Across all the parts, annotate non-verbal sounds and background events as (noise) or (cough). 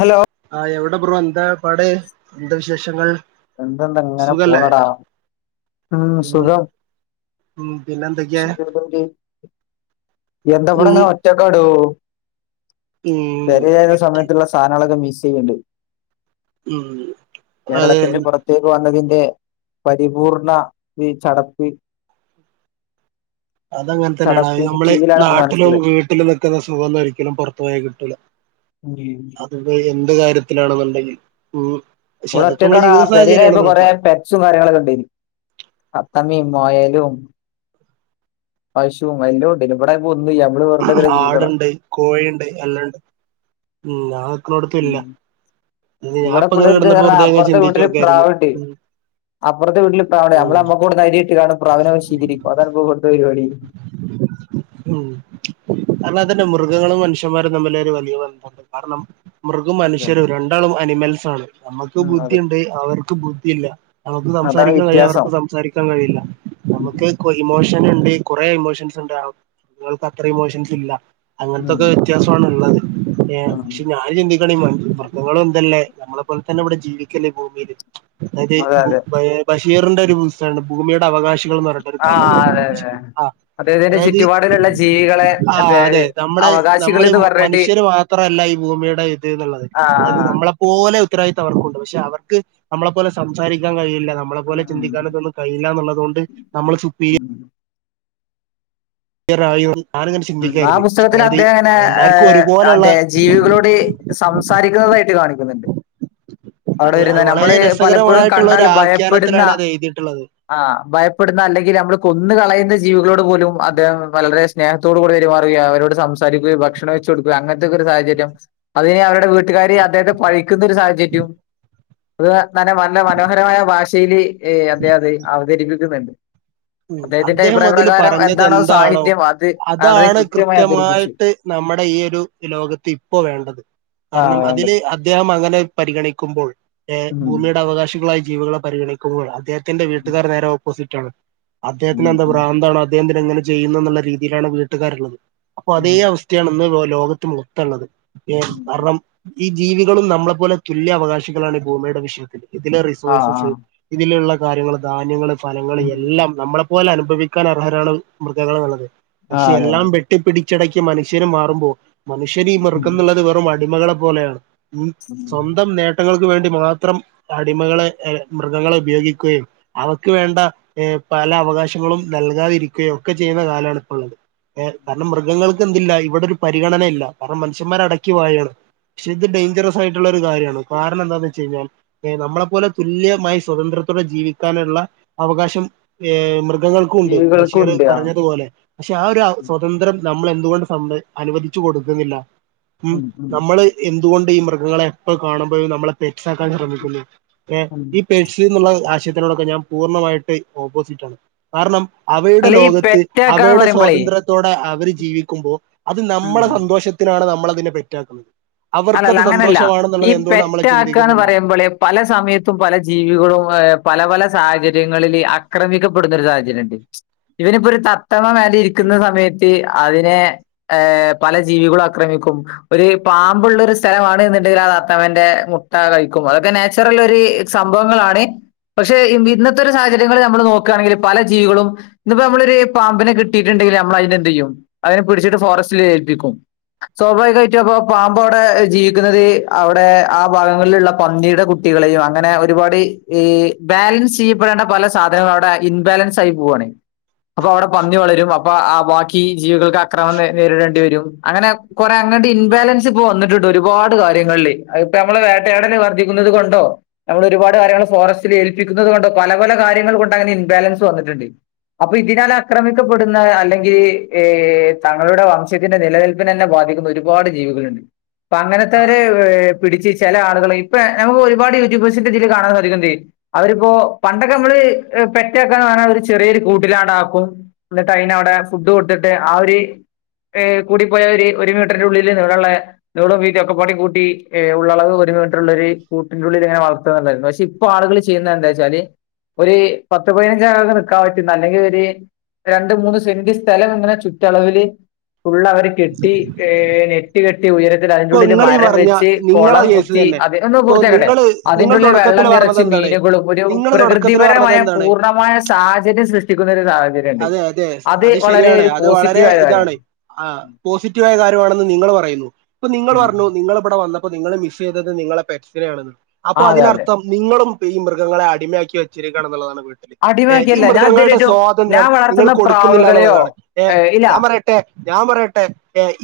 Hello ആഹ് എവിടെ bro എന്താ പാട് എന്താ വിശേഷങ്ങൾ എന്ത്‌ ണ്ട് ഇങ്ങനെ സുഖല്ലേ പോണടാ ഉം സുഖം ഉം പിന്നെ എന്തൊക്കെയാ എന്ത ഉം ബടങ്ങനാ ഒറ്റക്കാടോ ഉം പേരെൽ ആയിരുന്ന ഒറ്റ- സമയത്ത് ള്ള സാനങ്ങളൊക്കെ മിസ്സ്‌ യ്യ്ൻണ്ട് ഉം അതെ ഒറ്റേക്ക് വന്നതിന്റെ പരിപൂർണ ഈ ചടപ്പ് അതങ്ങനെ തന്നാടാ അത് ചടപ്പിന് നമ്മള് കീഴിലാണ് ഇപ്പോ നാട്ടിലും മനസ്സിലായത് വീട്ടിലും നിക്കുന്ന സുഖം ഒന്നും ഒരിക്കലും പുറത്തു പോയാൽ കിട്ടൂല (unintelligible) അത് ഇപ്പോ എന്ത് കാര്യത്തിലാണെന്നുണ്ടെങ്കിലും ഉം പക്ഷെ ഇവിടെ അതൊക്കെ നമ്മളെ ഒറ്റക്കാടാ ജീവിത പേരെൽ ആയപ്പോ സാഹചര്യമാണ് കൊറേ നോക്കുക പെ റ്റ്സും കാര്യങ്ങളൊക്കെ ഉണ്ടേനി തത്തമ്മയും മൊയലും പശും എല്ലോ ണ്ടേനി ഇവിടെ ആയപ്പോ ഒന്നു യ്യാ ആട്ണ്ട് കോഴിണ്ട് എല്ലണ്ട് ഉം ഞാൻ നിക്ക്ണോടത്ത് ഇല്ല ഉം. ഇവിടെ ഞാൻപ്പൊ ഇങ്ങനെ പിള്ളേർക്ക് കിടന്നപ്പൊ പറഞ്ഞാ വേറുതെ ഇങ്ങനെ ചിന്തിച്ചു ക്കായിരുന്നു ഉം അപ്പർത്തെ വീട്ടിൽ പ്രാവ്ണ്ട് ഉം നമ്മള് നമ്മക് കൊടുന്ന അരി ഇട്ട്ങ്ങാണ്ട് പ്രാവിനെ വശീകരിക്കും അതാണ് ഇപ്പോ ഇവിടുത്തെ പരുപാടി ഉം അതന്നേ മൃഗങ്ങളും മനുഷ്യന്മാരും തമ്മില് ഒരു വലിയ ബന്ധണ്ട് കാരണം മൃഗം മനുഷ്യരും രണ്ടാളും അനിമൽസ് ആണ് നമ്മുക്ക് ഉം അതെ ബുദ്ധിയുണ്ട് അവർക്ക് ബുദ്ധിയില്ല നമുക്ക് അതാണ് സംസാരിക്കാൻ കഴിയും വ്യത്യാസം അവർക്ക് സംസാരിക്കാൻ കഴിയില്ല ഉം നമുക്ക് ഇമോഷൻ ഉണ്ട് കുറെ ഇമോഷൻസ് മൃഗങ്ങൾക്ക് അത്ര ഇമോഷൻസ് ഇല്ല അങ്ങനത്തൊക്കെ വിത്യാ വ്യത്യാസാനുള്ളത് ഏഹ് ഉം പക്ഷെ ഞാൻ ചിന്തി മൃഗങ്ങളും എന്തല്ലേ നമ്മളെ പോലെ തന്നെ ഇവിടെ ജീവിക്കല്ലേ ഈ ഭൂമിൽ അതായത് ആഹ് അതെ അതെ ബഷീറിന്റെ ഒരു പുസ്തകണ്ട് ഭൂമിയുടെ അവകാശി കൾ പറഞ്ഞിട്ട് ഒരു കഥണ്ട് ആഹ് അതെ അതെ ആഹ് അതെ ഇതിന്റെ അതായത് ചുറ്റുപാടിലുള്ള ജീവികളെ ആഹ് അതെ നമ്മളെ അവകാശികൾ നമ്മൾ എന്ന് പറഞ്ഞിട്ട് മനുഷ്യര് മാത്രല്ല ഈ ഭൂമിയുടെ ഇത് എന്നുള്ളത് ആഹ് അത് ആഹ് നമ്മളെ പോലെ ഉത്തരവാദിത്തം അവർക്കുണ്ട് പക്ഷെ അവർക്ക് നമ്മളെ പോലെ സംസാരിക്കാൻ കഴിയില്ല നമ്മളെ പോലെ ആഹ് ചിന്തിക്കാനൊക്കെ കഴിയില്ലാനുള്ളതുകൊണ്ട് നമ്മള് ഉം കേറായുൺ ഉം ആഹ് പുസ്തകത്തിൽ അദ്ദേഹം ങ്ങനെ എല്ലാവർക്കും ഒരുപോലെയുള്ള അതെ ജീവികളോട് സംസാരിക്കുന്നതായിട്ട് കാണിക്കുന്നുണ്ട് അവിടെ അത് വരുന്ന അത് വളരെ നമ്മള് പലപ്പോഴും രസകരമായിട്ടുള്ള കണ്ടാൽ ഒരു ഭയപ്പെടുന്ന ആഖ്യാനത്തിലാണ് അത് എഴുതിയിട്ടുള്ളത് ആഹ് ഭയപ്പെടുന്ന അല്ലെങ്കിൽ നമ്മൾ കൊന്ന് കളയുന്ന ജീവികളോട് പോലും അദ്ദേഹം വളരെ സ്നേഹം ത്തോട് കൂടി പെരുമാറുക അവരോട് സംസാരിക്കുക ഭക്ഷണം വെച്ച് കൊടുക്കുക അങ്ങനത്തെക്ക ഒരു സാഹചര്യം അതിന് അവരുടെ വീട്ടുകാരി അദ്ദേഹത്തെ പഴിക്കുന്ന ഒരു സാഹചര്യും അത് നന്നെ നല്ല മനോഹരമായ ഭാഷൽ അദ്ദേഹത് അവതരിപ്പിക്കുന്നുണ്ട് അദേഹത്തിന്റെ അദ്ദേഹം അഭിപ്രായ അതിൽ പ്രകാരം എന്താണോ സാഹിത്യം അത് വളരെ ഇതാണ് കൃത്യമായി അവതരിപ്പിച്ചു. കൃത്യമായിട്ട് നമ്മടെ ഈ ഒരു ലോകത്ത് ഇപ്പോ വേണ്ടത് ആഹ് കാരണം അതില് വേണ്ടത് അദ്ദേഹം അങ്ങനെ പരിഗണിക്കുമ്പോൾ ഉം ഭൂമിയുടെ അവകാശികളായി ജീവികളെ പരിഗണിക്കുമ്പോൾ അദ്ദേഹ ത്തിന്റെ വീട്ടുകാര് നേരെ ഓപ്പോസിറ്റാണ് ഉം അദ്ദേഹത്തിന് എന്താ ഉം ഭ്രാന്താണ് അദ്ദേഹത്തിന് എങ്ങനെ ചെയ്യുന്നെന്നുള്ള രീതിയിലാണ് വീട്ടുകാരുള്ളത് അപ്പൊ ഉം അതേ അവസ് ത്തേണ് ഇന്ന് ലോകത്ത് മൊത്തള്ളത് ഏഹ് ഉം കാരണം ഈ ജീവികളും നമ്മളെപോലെതുല്യ അവകാശികളാണ് ഭൂമിയുടെ വിഷയത്തില് ഇതിലെ ആഹ് റിസോഴ്സസ് ആഹ് ഇതിലുള്ള കാര്യങ്ങള് ധാന്യങ്ങള് ഫലങ്ങള് എല്ലാം നമ്മളെപ്പോലെ അനുഭവിക്കാൻ അർഹരാണ് മൃഗങ്ങളെള്ളത് പക്ഷെ ആഹ് അതെ അതെ എല്ലാംവെ ട്ടിപ്പിടിച്ചടയ്ക്കി മനുഷ്യര് മാറുമ്പോ മനുഷ്യര് ഈ ഉം മൃഗംന്നുള്ളത് വെറും അടിമകള പോലെയാണ് ഉം സ്വന്തം നേ ട്ടങ്ങൾക്ക് വേണ്ടി മാത്രം അടിമകളെ ഏഹ് മൃഗങ്ങളെ ഉപയോഗിക്കുകയും അവക്ക് വേണ്ട ഏഹ് പല അവകാശങ്ങളും നൽകാതിരിക്കുകയോ ഒക്കെ ചെയ്യുന്ന കാലാണ് ഇപ്പള്ളത്ഏഹ് കാരണം മൃഗങ്ങൾ ക്ക് എന്തില്ല ഇവിടെ ഒരു പരിഗണനയില്ല കാരണം മനുഷ്യന്മാര് അടക്കി വഴാണ് പക്ഷെ ഇത് ഡൈഞ്ചറസ് ആയിട്ടുള്ള ഒരു കാര്യാണ് കാരണം എന്താന്ന് വച്ച് കഴിഞ്ഞാൽ പേ നമ്മളെ പോലെ തുല്യമായി സ്വതന്ത്രത്തോടെ ജീവിക്കാനുള്ള അവകാശം ഏഹ് മൃഗങ്ങൾക്കും ഉണ്ട് ബഷീർ ജീവികൾക്കുണ്ട് ആഹ് പറഞ്ഞതുപോലെ പക്ഷെ ആഹ് ഒരു സ്വതന്ത്രം നമ്മള് എന്തുകൊണ്ട് സമ്മതി അനുവദിച്ചു കൊടുക്കുന്നില്ല ഉം നമ്മള് എന്തുകൊണ്ട് ഈ മൃഗങ്ങളെ എപ്പ കാണുമ്പഴും നമ്മളെ പെറ്റ്സാക്കാൻ ശ്രമിക്കുന്നു ഏഹ് ഈ പെറ്റ്സ്ന്നുള്ള ആശയത്തിനോടൊക്കെ ഞാൻ പൂർണ്ണമായിട്ട് ഓപ്പോസിറ്റ് ആണ് കാരണം അവയുടെ അല്ല ഈ ലോകത്ത് പെറ്റാക്കാന്ന് അവയുടെ പറയുമ്പളേ സ്വാതന്ത്ര ത്തോടെ അവര് ജീവിക്കുമ്പോ അത് നമ്മളെ സന്തോഷത്തിനാണ് നമ്മളതിനെ പെറ്റാക്കുന്നത് അവർക്കത് അണല്ലാ അങ്ങനല്ലാ ഈ സന്തോഷമാണെന്നുള്ളത് എന്തുകൊണ്ട് നമ്മള് പെറ്റാക്കാന്ന് ചിന്തിക്കുന്നില്ല പറയുമ്പള് പല സമയത്തും പല ജീവികളും പല പല സാഹചര്യങ്ങളില് ആക്രമിക്കപ്പെടുന്ന ഒരു സാഹചര്യംണ്ട് ഇവനിപ്പോ ഒരു തത്തമ്മ മേലെ ഇരിക്കുന്ന സമയത്ത് അതിനെ ഏഹ് പല ജീവികളും ആക്രമിക്കും ഒരു പാ മ്പുള്ളൊരു സ്ഥലമാണ് എന്നുണ്ടെങ്കിലല് ആ തത്തമ്മൻ്റെ മുട്ട കഴിക്കും അതൊക്കെ നാച്ചുറൽ ഒരു സംഭവങ്ങളാണ് പക്ഷെ ഇന്നത്തെ ഒരു സാഹചര്യങ്ങള് നമ്മള് നോക്കാണെങ്കില് പല ജീവികളും ഇന്ന്പ്പോ നമ്മളൊരു പാമ്പിനെ കിട്ടിട്ടുണ്ടെങ്കിൽ നമ്മള് അയിനെന്തെയ്യും അയിനെ പിടിച്ചിട്ട് ഫോറസ്റ്റില് ഏൽപ്പിക്കും സ്വാഭാവികായിറ്റും അപ്പൊ പാ മ്പവടെ ജീവിക്കുന്നത് അവിടെ ആ ഭാഗങ്ങളിലുള്ള പന്നിടെ കുട്ടികളെയും അങ്ങനെ ഒരുപാട് ഈ ബാലൻസ് ചെയ്യപ്പെടേണ്ട പല സാധനങ്ങളും അവിടെ ഇൻബാലൻസ് ആയി പോവാണ് അപ്പൊ അവടെ പന്നി വളരും അപ്പൊ ആബാക്കി ജീവികൾക്ക് അക്രമം നേരിടേണ്ടി വരും അങ്ങനെ കൊറേ അങ്ങട്ട് ഇൻബാലൻ ച്ച്പ്പോ വന്നിട്ടുണ്ട് ഒരുപാട് കാര്യങ്ങളില് ഇപ്പൊ നമ്മള് വേട്ടയാടല് വർധിക്കുന്നത് കൊണ്ടോ നമ്മൾ ഒരുപാട് കാര്യങ്ങൾ ഫോറസ്റ്റില് ഏൽപ്പിക്കുന്നത് കൊണ്ടോ പല പല കാര്യങ്ങൾ കൊണ്ട് അങ്ങനെ ഇൻബാലൻസ് വന്നിട്ട്ണ്ട് അപ്പൊ ഇതിനാൽ ആക്രമിക്കപ്പെടുന്ന അല്ലെങ്കി ഈ തങ്ങളുടെ വംശത്തിന്റെ നിലനിൽ പിനന്നെ ബാധിക്കുന്ന ഒരുപാട് ജീവികളുണ്ട് അപ്പൊ അങ്ങനത്തെ ഒര് പിടിച്ച് ചെല ആളുകള് ഇപ്പൊ നമുക്ക് ഒരുപാട് യൂട്യൂബേഴ്സിന്റെതില് കാണാൻ സാധിക്ക്ണ്ട് അവരിപ്പോ പണ്ടൊക്കെ നമ്മള് പെറ്റക്കാന്ന് പറഞ്ഞാ ചെറിയൊരു കൂട്ടിലാണാക്കും ഇന്നിട്ട് അയിനവടെ ഫുഡ് കൊടുത്തിട്ട് ആ ഒര് ഏഹ് കൂടിപ്പോയ ഒരു ഒരു മീറ്ററിന്റെ ഉള്ളില് നീളള്ളേ നീളോ വീതി ഒക്കെ പാടിം കൂട്ടിഏഹ് ഉള്ളളവ് ഒരു മീറ്ററ്ള്ളരു കൂട്ടിൻ്റുള്ളില്ങ്ങനെ വളർത്താന്നുണ്ട് പക്ഷെ ഇ പ്പാളുകള് ചെയ്യുന്നത് എന്താച്ചാല് ഒരു പത്ത് പതിനഞ്ച് ആളുകള് നിക്കാൻ പറ്റുന്ന അല്ലെങ്കിൽ ഒര് രണ്ട് മൂന്ന് സെന്റ് സ്ഥലം ഇങ്ങനെ ചുറ്റളവില് ഉള്ള അവര് കെട്ടി ഏഹ് നെ ഇപ്പൊ നിങ്ങളീ പറഞ്ഞ നിങ്ങളെ കുളം കേസ് കുത്തി തന്നെ അത് ഒന്ന് ഇപ്പൊ പൂർത്തിയാക്കട്ടെ നിങ്ങള് അതിൻ്റെ നിങ്ങള് ഉള്ളിൽ വെള്ളം തുടക്കത്തില് പറഞ്ഞത് നിറച്ച് എന്താണ് മീനുകളും ഒരു നിങ്ങള് തുടക്കത്തില് പറഞ്ഞത് പ്രകൃതിപരമായ എന്താണ് പൂർണ്ണമായ സാഹചര്യം സൃഷ്ടിക്കുന്ന ഒരു സാഹചര്യം ഉണ്ട് അതെ അതെ അത് വളരെ ശരിയാണ് ഒരു അത് വളരെ പോസിറ്റീവായ ഇതാണ് കാര്യമാണ് ആഹ് പോസിറ്റീവ് ആയ കാര്യമാണെന്ന് നിങ്ങള് പറയുന്നു ഇപ്പൊ നിങ്ങള് ഉം. പറഞ്ഞു നിങ്ങളിവടെ വന്ന പ്പൊ നിങ്ങളെ വിഷയം ഏതാ നിങ്ങളെ പെറ്റ്സിനാണെന്ന് ആ അപ്പോ അതെ അതെ അതിനർത്ഥം നിങ്ങളും ഈ മൃഗങ്ങളെ അടിമയാക്കി വെച്ചിരിക്കാണാന്നുള്ളതാണ് വി ഏഹ് ഈ അടിമയൊക്കെയല്ല ഞാൻ മൃഗങ്ങളുടെ ഇതുവരെയായിട്ട് സ്വാതന്ത്ര്യം ഞാൻ നിങ്ങൾ വളർത്തുന്ന കൊടുക്കുന്നില്ല പ്രാവുകളെയോ എന്നുള്ളതാണ് ഏഹ് ഏ, ഇല്ല ഞാൻ പറയ ഞാൻ പറയട്ടെ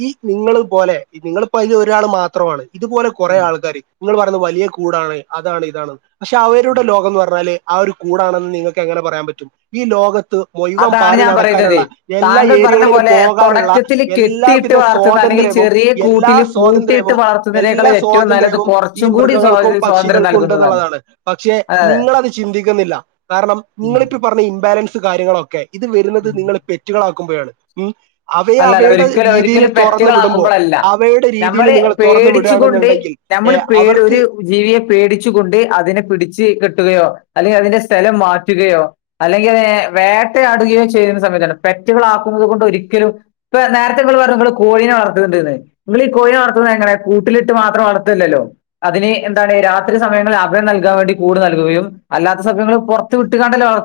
ഈ നിങ്ങൾ പോലെ നിങ്ങളിപ്പോ അയ്ല് ഒരാള് മാത്രമാണ് ഇതുപോലെ കുറെേ ഉം. ആൾക്കാര് നിങ്ങള് പറയുന്നത് വലിയ കൂടാണ് അതാണ് ഇതാണ് പക്ഷെ ഉം. അവരുടെ ലോകന്നു പറഞ്ഞാല് ആ ഒരു കൂടാണെന്ന് നിങ്ങൾക്ക് എങ്ങനെ പറയാൻ പറ്റും ഈ ലോകത്ത് മുഴുവൻ അതാണ് പാറി ഞാൻ പറയുന്നത് നടക്കാനുള്ള എല്ലാ താങ്കൾ പറഞ്ഞ ഏരിയകളിലും പോലെ പോകാനുള്ള തുടക്കത്തിൽ കെട്ടിയിട്ട് എല്ലാവിധ വളർത്തുന്ന അല്ലെങ്കിൽ സ്വാതന്ത്ര്യവും ചെറിയ എല്ലാ കൂട്ടിൽ പൂട്ടിയിട്ട് സ്വാതന്ത്ര്യവും വളർത്തുന്നതിനേക്കാൾ എല്ലാ ഏറ്റവും നല്ലത് സ്വാതന്ത്ര്യവും ഈ കുറച്ചും കൂടി മൃഗങ്ങൾക്കും സ്വാ- സ്വാതന്ത്ര്യം പക്ഷികൾക്കും നൽകുന്നതാണ് ഉണ്ടെന്നുള്ളതാണ് പക്ഷെ നിങ്ങളത് ചിന്തിക്കുന്നില്ല കാരണം ഉം. നിങ്ങളിപ്പം പറഞ്ഞ ഇംബാലൻസ് കാര്യങ്ങളൊ ഇത് വരുന്നത് ഉം. നിങ്ങൾ പെറ്റുകളാക്കുമ്പഴാണ് ഉം അവയെ അല്ല അല്ല അവയുടെ ഒരിക്കലും രീതിയിൽ ഒരിക്കലും തൊറന്ന് വിടുമ്പോ പെറ്റുകളാക്കുമ്പോഴല്ല അവയുടെ രീതിയില് നമ്മള് നിങ്ങള് തൊറന്നു പേടിച്ചുകൊണ്ട് വിടാണെന്നുണ്ടെങ്കിൽ നമ്മൾ ഏഹ് പേടി അവർക്ക് ഒരു ജീവിയെ പേടിച്ചു കൊണ്ട് അതിനെ പിടിച്ച് കെട്ടുകയോ അല്ലെങ്കിൽ അതിന്റെ സ്ഥലം മാറ്റുകയോ അല്ലെങ്കിൽ ഏഹ് വേട്ടയാടുകയോ ചെയ്യുന്ന സമയത്താണ് പെറ്റുകൾ ആക്കുന്നത് കൊണ്ട് ഒരിക്കലും ഇപ്പം നേരത്തെ നിങ്ങള് പറഞ്ഞു നിങ്ങള് കോഴീനെ വർത്തണുണ്ട്ന്ന് നിങ്ങള് ഈ കോഴീനെ വളർത്തുന്നത് എങ്ങനെ കൂട്ടിലിട്ട് മാത്രം വളർത്തല്ലല്ലോ അതിന് എന്താണ് രാത്രി സമയങ്ങളിൽ അഭയം നൽകാൻ വേണ്ടി കൂട് നൽകുകയും അല്ലാത്ത സമയങ്ങളിൽ പുറത്തു വിട്ടുങ്ങാണ്ടല്ലേ വളർ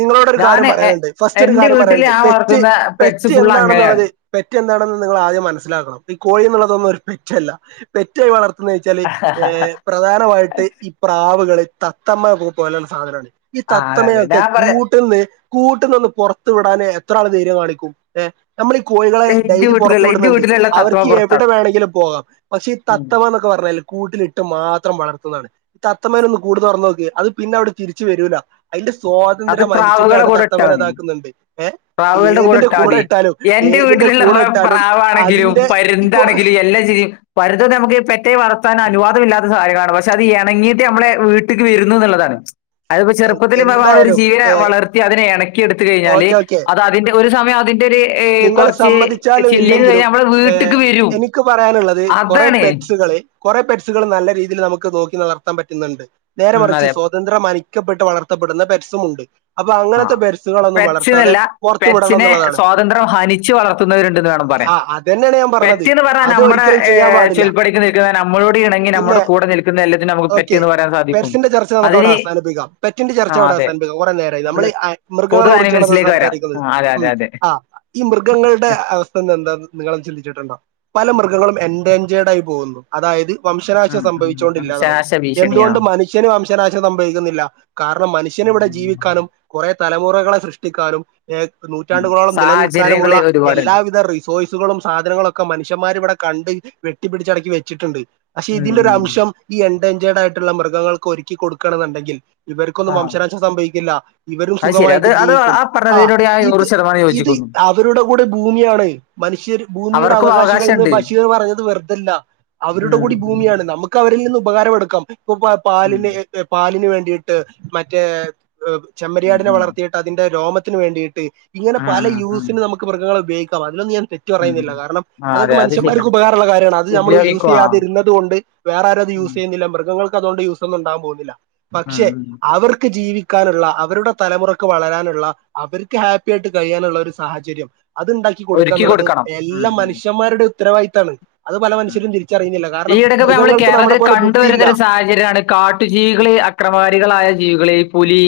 നിങ്ങളോട് ഒരു ഞാൻ കാര്യം പറയാനുണ്ട് ഫസ്റ്റ് ഒരു എന്റെ കാര്യം വീട്ടിൽ പറയാനുണ്ട് ഞാൻ വളർത്തുന്ന പെട്സ് ഫുൾ അങ്ങനെയാണ് പെറ്റെന്താണെന്ന് നിങ്ങൾ ആദ്യം മനസ്സിലാക്കണം ഈ കോഴി എന്നുള്ളതൊന്നും ഒരു പെറ്റല്ല പെറ്റുകളെ വളർത്തുന്ന വെച്ചാല് ആഹ് പ്രധാനമായിട്ട് ഇ പ്രാവുകൾ തത്തമ്മ പോലുള്ള സാധനമാണ് ഈ അതെ അതെ തത്തമ്മയൊക്കെ ഞാൻ പറയാ കൂട്ടീന്ന് കൂട്ടീന്നൊന്നു പുറത്തു വിടാൻ എത്ര ആള് ധൈര്യം കാണിക്കും ഏ നമ്മൾ ഈ കോഴികളെ ഇന്റെ ഡെയ്‌ലി പുറത്തു വീട്ടിലുള്ള ഇന്റെ വിടുന്നുണ്ട് ന്തു വീട്ടിലുള്ള തത്തമ്മ അവർക്ക് എവിടെ പുറത്താണ് വേണമെങ്കിലും പോകാം പക്ഷേ ഈ ഉം തത്തമ്മ എന്നൊക്കെ പറഞ്ഞാല് കൂട്ടിലിട്ട് മാത്രം വളർത്തുന്നതാണ് തത്തമേനെ ഒന്ന് കൂട് തുറന്നു നോക്കു അത് പിന്നെവിടെ തിരിച്ചു വരൂല അതിന്റെ സ്വാ അത് പ്രാവുകളുടെ കൂടെ ഇട്ടാൽ മതി ഏ പ്രാവുകളുടെ കൂടെ ഏതിന്റെ ഇട്ടാൽ മതി ഇട്ടാലും എന്റെ ഏതിന്റെ വീട്ടിലുള്ള കൂടെ ഇട്ടാലും പ്രാവു ആണെങ്കിലും അതിന്റെ ഇപ്പൊ പരുന്താണെങ്കിലും എല്ലാം ചെയ്യും പരുന്ത് നമുക്ക് പെറ്റേ വളത്താൻ അനുവാദമില്ലാത്ത സാഹചര്യമാണ് പക്ഷെ അത് ഇണങ്ങീയിട്ട് നമ്മളെ വീട്ടിക്ക് വരുന്നു എന്നുള്ളതാണ് അതിപ്പം ചെറുപ്പത്തില് ഒരു എന്തായാലും അതിനെ ഏ വളർത്തി അതിനെ എണക്കിയെടുത്തു കഴിഞ്ഞാല് ഓക്കെ ഓക്കെ അത് അതിന്റെ ഒരു സമയം അതിന്റെ എ നിങ്ങൾ കുറച്ച് സമ്മതിച്ചാലും ചില്ലന്ന് ഇല്ലെങ്കിലും കഴിഞ്ഞാൽ നമ്മളെ ഏ വീട്ടക്ക് വരും എനിക്ക് പറയാനുള്ളത് കുറെ അതാണ് കുറെ പെറ്റ്സുകൾ നല്ല രീതിയിൽ നമുക്ക് നോക്കി നളർത്താൻ പറ്റുന്നുണ്ട് ഉം നേരെമറിച്ച് അതെ സ്വതന്ത്രം മരിക്കപ്പെട്ട് വളർത്തപ്പെടുന്ന പെട്സുമുണ്ട് അപ്പൊ ആ അങ്ങനത്തെ പെറ്സുകളൊന്നും വളർത്താതെ പുറത്തു വിടണം എന്നുള്ളതാണ് സ്വതത്രം ഹരിച്ച് വളർത്തുന്നവരുണ്ടെന്ന് വേണം പറയാം ആ അത് തന്നെയാണ് ഞാൻ പറഞ്ഞത് പെറ്റെന്നു പറഞ്ഞ അത് നമ്മുടെ ഒരിക്കലും ചെയ്യാൻ പാടില്ല ചൊല്പടിക്കു നിൽക്കുന്ന നമ്മളോട് ഇണങ്ങി പിന്നെ നമ്മുടെ കൂടെ നിൽക്കുന്ന ഇതിനെ എല്ലാത്തിനും നമുക്ക് ഓക്കെ പെറ്റന്നു പറയാൻ സാധിക്കും പെറ്റ്സിന്റെ ചർച്ച നമുക്ക് അതിന് ആ അതെ കുറെേ നേരമായി നമ്മൾ നമുക്ക് പൊതു മൃഗങ്ങളെ കുറിച്ചാണ് അനിമൽസിലേക്ക് വരാം സംസാരിക്കുന്നത് ആ, അതെ അതെ ഉം അതെ ആ ഈ മൃഗങ്ങളുടെ അവസ്ഥ എന്താന്ന്‌ നിങ്ങള് ചിന്തിച്ചിട്ടുണ്ടോ പല മൃഗങ്ങളും എൻഡേഞ്ചേർഡ് ആയി പോകുന്നു അതായത് വംശനാശം ഉം, സംഭവിച്ചുകൊണ്ട് ഉം. ഇല്ലാതാവുന്നു ശനാശ ഭീഷണിയാ എന്തുകൊണ്ട് മനുഷ്യൻ മനഷ്യനും വംശനാശം സംഭവിക്കുന്നില്ല കാരണം മനുഷ്യനും ഇവിടെ ജീവിക്കാനും കുറെേ തലമുറകളെ സൃഷ്ടിക്കാനും ഏ ഉം. നൂറ്റാണ്ടുകളോളം സാഹചര്യങ്ങൾ നിലനിൽക്കാനുമുള്ള ഒരുപാടുണ്ട് എല്ലാവിധ വിവിധ റിസോഴ്സുകളും സാധനങ്ങളും ഒക്കെ മനുഷ്യമാരിവിടെ കണ്ട് കെ ട്ടിപിടിച്ചിടക്കി ഇവിടെ വെച്ചിട്ടുണ്ട് പക്ഷെ ഉം, ഇതിലെ ഉം. ഒരുരംശം ഈ എൻഡേഞ്ചേർഡ് ആയിട്ടുള്ള മൃഗങ്ങൾക്ക് ഒരുക്കി കൊടുക്കണമെന്ന് ഉണ്ടെങ്കിൽ ആ ഇവർക്കൊന്നും വംശനാശം സംഭവിക്കില്ല ഇവരും അത് ശരി അത് സുഖമായിട്ട് അത് ജീവിക്കും ആ പറഞ്ഞതിനോട് ഞാൻ നൂറ് ഇത് ശതമാനം ഇത് യോജിക്കുന്നു ആ അവരുടെ കൂടെ ഭൂമിയാണ് മനുഷ്യർ ഭൂമിയുടെ അവർക്കും അവകാശികൾ എന്ന് അവകാശമുണ്ട് ബഷീർ പറഞ്ഞത് വെറുതല്ല ഉം അവരുടെ കൂടി ഉം ഭൂമിയാണ് നമ്മൾ നമുക്ക് അവരിൽ നിന്നും ഉപകാരംമടുക്കാം ഇപ്പൊ ഉം പാലിന് പാലിന് വേണ്ടിയിട്ട് മറ്റേ ഉം ചെമ്മരിയാടിനെ ഉം വളർത്തിയിട്ട് അതിന്റെ രോമത്തിന് വേണ്ടിയിട്ട് ഇങ്ങനെ പല ഉം ഉം യൂസ് ഉം. മൃഗങ്ങ ഉയോഗിക്കാം അതിനൊന്നും ഞാൻ തെറ്റ് ഉം പറയുന്നില്ല കാരണം ആ അതൊക്കെ അതെ അത് മനുഷ്യൻമാർക്ക് ശരിയാണ് ഉകാരമുള്ള കാര്യമാണ് അത് നമ്മൾ യൂസ് ഉപയോഗിക്കും ആ ചെയ്യാതിരുന്നത് കൊണ്ട വേറെആരും അത് ഉം യൂസ് ചെയ്യുന്നില്ല മൃഗങ്ങൾ അതൊണ്ട് യൂസ് ഒന്നും ഉണ്ടാവാൻ പോകുന്നില്ല ഉം പക്ഷെ ഉം അവർക്ക് ജീവിക്ക ജീവിക്കാനുള്ള അവരുടെ തലമുറക്ക് വളരാനുള്ള അവർക്ക് ഹാപ്പിയായിട്ടു കഴിയാനുള്ള ഒരു സാഹചര്യം അത് ഇണ്ടാക്കി കൊടുക്കുക ഒരുക്കി എന്നുള്ളത് കൊടുക്കണം ഉം എല്ലാ ഉം മനുഷ്യന്മാരുടെ ഉത്തരവാദിത്താണ് അത് പല ഉം മനുഷ്യരും തിരിച്ചറിയുന്നില്ല കാരണം മൃഗങ്ങൾക്ക് നമ്മുടെ പോലെ ബുദ്ധിയില്ല സാഹചര്യാണ് കാട്ടുജീവികളെ അക്രമാരികളായ ജീവികളെയും പുലി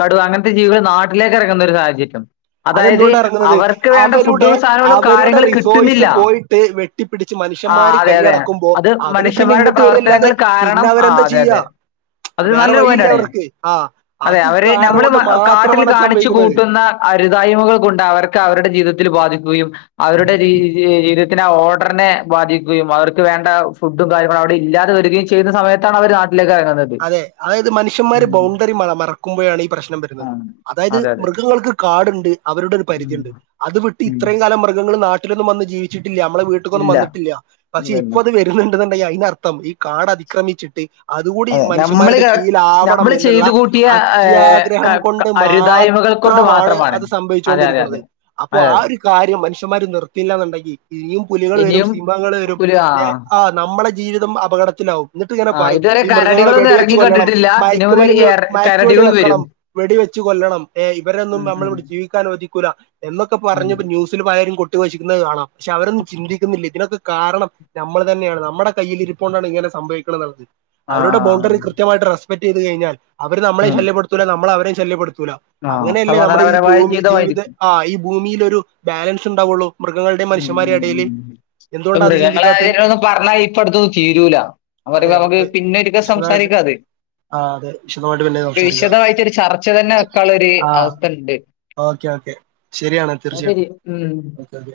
കടുവ അങ്ങൻത്തെ ജീവികൾ നാട്ടിലേക്ക് എറങ്ങുന്ന ഒരു സാഹചര്യം അതായത് അതെന്തുകൊണ്ടാ ഇറങ്ങുന്നത് അവർക്ക് വേണ്ട അവരുടെ ഫുഡും സാധനങ്ങളും കാര്യങ്ങള് കിട്ടുന്നില്ല ട്ടേ വെ വെട്ടിപ്പിടിച്ച് ആ മനുഷ്യന്മാര് അതെ അതെ കയ്യടക്കുമ്പോ അത് അവര് പിന്നെ മനുഷ്യന്മാരുടെ ഇങ്ങട്ട് വര് അല്ലാതെ പ്രവർത്തനങ്ങൾ പിന്നെ കാരണം ആ അവരെന്താ അതെ ചെയ്യാ അതെ അത് വേറെ നല്ലൊരു വഴിയില്ല പോയിന്റാണ് അവർക്ക് ആഹ് അതെ അത് അവര് കാരണം നമ്മള് കൊണ്ട് മ- കാട്ടിൽ മാത്രമാണത് കാണിച്ചു സംഭവിക്കുന്നത്. കൂട്ടുന്ന അരുതായ്മകൾ കൊണ്ട് അവർക്ക് അവരുടെ ജീവിതത്തിൽ ബാധിക്കുകയും അവരുടെ രീ രീ ജീവിതത്തിന് ആ ഓർഡറിനെ ബാധിക്കുകയും അവർക്ക് വേണ്ട ഫുഡും കാര്യങ്ങളും അവിടെ ഇല്ലാതെ വരികയും ചെയ്യുന്ന സമയത്താണ് അവർ നാട്ടിലേക്ക് എറങ്ങുന്നത്. അതെ അതായത് മനുഷ്യന്മാര് ബൗണ്ടറി മറ മറക്കുമ്പോഴാണ് ഈ പ്രശ്നം ആ, വരുന്നത്. അതായത് അതെ അതെ മൃഗങ്ങൾക്ക് കാട്ണ്ട് അവരുടെ ഒരു ഉം. പരിധിണ്ട്. അത് വിട്ട് ഉം. ഇത്രയും കാലം മൃഗങ്ങൾ നാ ട്ടിലൊന്നും വന്ന് ജീവിച്ചിട്ടില്ല നമ്മളെ വീട്ട്ക്കൊന്നും ഇല്ല വന്നിട്ടില്ല പക്ഷേ ഇല്ലല്ലോ ഇപ്പത് വെ ര്ണ്ട്ന്ന്ണ്ടെങ്കി അയിനർത്ഥം ഈ കാട് അതിക്രമിച്ചിട്ട് അത് കൂ ടി അതെ നമ്മള് മനുഷ്യമാരുടെ ക- കീഴിലാവണം നമ്മള് എന്ന്ള്ള ചെയ്തു കൂട്ടിയ ഏ, അത്യാഗ്രഹം ക- കൊണ്ട് ക- മാ അരുതായ്മകൾ കൊണ്ട് ത്രമാണ് മാത്രമാണ് അത് അതെ അതെ സംഭവിച്ചുകൊണ്ടിരിക്ക്ണത്. അതെ അപ്പോ അതെ ആ അതെ ഒരു കാര്യം മനുഷ്യന്മാര് നിർത്തിയില്ലാന്ന്ണ്ടെങ്കി ഇനിയും പുലികൾ വരും ഇനിയും സിംഹങ്ങൾ വരും പുലി ആ ഏഹ്, ആഹ് നമ്മളെ ജീവിതം അപകടത്തിലാവും. ഇന്നട്ട് ഇങ്ങനെ ആ പറയും ഇതുവരെ ഈ മൃഗങ്ങള് കരടികളൊന്നും വെടി വെച്ച് ഇറങ്ങി കൊല്ലണം കണ്ടിട്ടില്ല ഇനി മുതൽ മയക്ക്മരുന്ന് മയക്ക് വെടി കരടികൾ വരും വെക്കണം വെടി വെച്ച് കൊല്ലണം. ഏഹ് ഇവരൊന്നും ഉം നമ്മൾ ഉം ഇവടെ ജീവിക്കാൻ അനുവദിക്കൂല എന്നൊക്കെ ഉം. പറഞ്ഞ് ഇപ്പ ന്യൂസ് സിൽ പലരും കൊട്ടി ഘോശിക്കുന്നത് കാണാ. പഷേ അവരൊന്നും ചിന്തിക്കുന്നില്ല ഇതിനൊക്കെ കാരണം നമ്മൾ തന്നെയാണ്. നമ്മടെ കയ്യിലിരിപ്പോണ്ടാണ് ഇങ്ങനെ സംഭവിക്ക്ണേന്ന്ള്ളത്. ആ അവരുടെ ആ ബൗ ആ. കൃത്യമായിട്ട് റെസ്പെക്ട് ചെയ്ത് കഴിഞ്ഞാൽ അവര് നമ്മളെയും ഉം. ശല്യപ്പെടുത്തൂല നമ്മള് അവരെയും ശല്യപ്പെടുത്തൂല. ആ അങ്ങനെയല്ലേ നമ്മുടെ ഈ സമാധാനപരമായ ഭൂമി ജീവിത ജീവിതമായിരിക്കും ആഹ് ഈ ഭൂമിലൊരു ബാലൻസ് ഉണ്ടാവൊള്ളൂ. മൃഗങ്ങൾടിം മനുഷ്യമാരി എടേല്. ഇപ്പം മൃഗങ്ങളെ കാര്യം (unintelligible) പറഞ്ഞാ ഇപ്പ അടുത്തൊന്നും തീരൂല. അഹ് പറയുമ്പോ നമുക്ക് പിന്നൊരിക്കെ വിശദമായിട്ട് സംസാരിക്കാ അത്. ആ അതെ വിശദമായിട്ട് പിന്നെ ഒര് സംസാരിക്കാം വിശദമായിട്ടൊരു ചർച്ച തന്നെ വെക്കാള്ളാര് ആഹ് അവസ്ഥണ്ട്. Okay okay. ശരിയാണ് തീർച്ചയായിട്ടും ഉം ഓക്കെ ഓക്കെ.